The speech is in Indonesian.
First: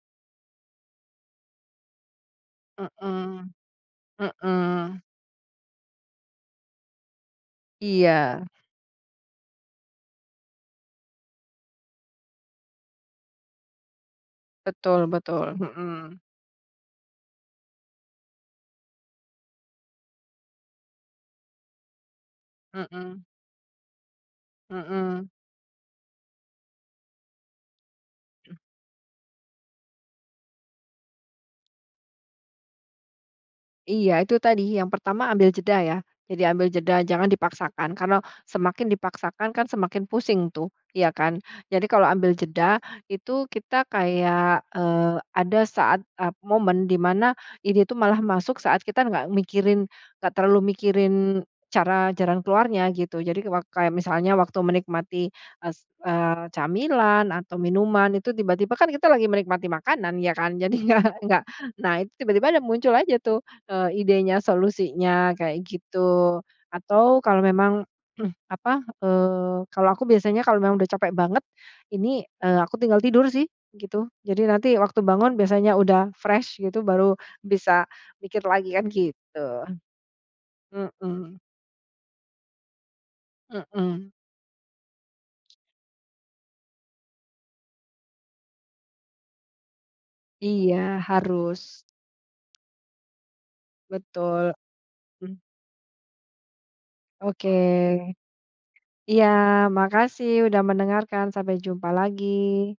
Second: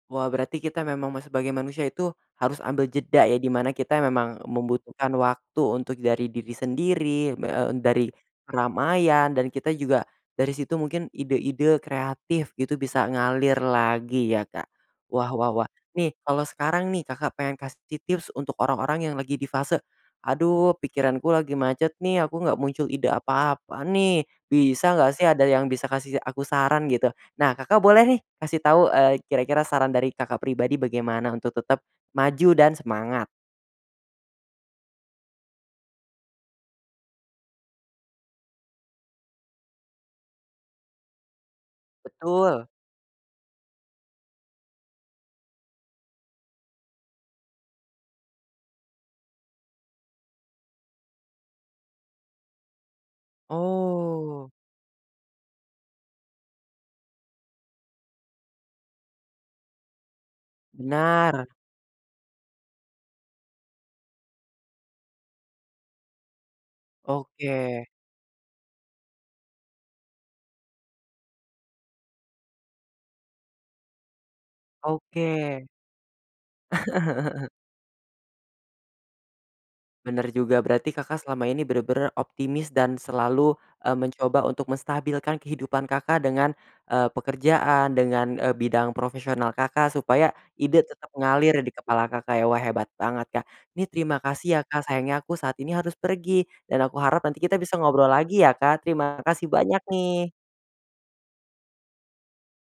Wah berarti kita memang me sebagai manusia itu, harus ambil jeda ya, di Hmm mana kita memang hmm, membutuhkan waktu untuk dari diri sendiri, b e m dari Iya. keramaian, dan kita juga dari situ mungkin ide-ide kreatif gitu bisa ngalir lagi ya, Kak. Betul Wah wah betul. wah, Hmm. nih kalau sekarang nih Kakak pengen kasih tips-tips untuk orang-orang yang lagi di fase, aduh pikiranku lagi macet nih, aku nggak muncul ide Mhm. apa-apa nih, bisa nggak sih Mhm. ada yang bisa kasih aku saran gitu. Nah Kakak boleh nih kasih tahu, eee, kira-kira saran dari Kakak pribadi bagaimana untuk tetep maju dan semangat? Iya, itu tadi yang pertama ambil jeda ya. Jadi ambil jeda, jangan dipaksakan. Karena semakin dipaksakan kan semakin pusing tuh, iya kan. Jadi kalau ambil Betul. jeda itu kita kayak, eee, ada saat ap momen di mana ini tuh malah masuk saat kita nggak mikirin, nggak terlalu mikirin cara jalan keluarnya gitu. Jadi wak kayak misalnya Oh. waktu menikmati s eee, camilan, atau minuman, itu tiba-tiba kan kita lagi menikmati makanan, ya kan. Jadinya nggak nggak Benar. naik, tiba-tiba dah muncul aja tuh, eee, idenya, solusinya, kayak gitu. Atau kalau Oke. memang, eee, apa, eee, kalau aku biasanya kalau memang udah, capek banget ini, eee, aku tinggal tidur sih gitu. Jadi nanti waktu bangun Oke. biasanya udah fresh gitu, baru bisa mikir lagi, kan gitu. Benar juga, berarti Kakak Mhm. selama ini benar-benar optimis dan selalu, eee, Mhm. mencoba untuk menstabilkan kehidupan Kakak dengan, eee, pekerjaan, dengan, e bidang profesional Kakak, supaya Iya, ide tetap mengalir di harus. kepala Kakak ya. Wah hebat banget, Kak. Ini terima kasih Betul. ya, Kak, sayangnya aku saat ini harus pergi, dan aku harap nanti Oke, kita bisa ngobrol lagi ya, Kak. Terima iya kasih banyak makasih nih. udah mendengarkan. Sampai jumpa lagi.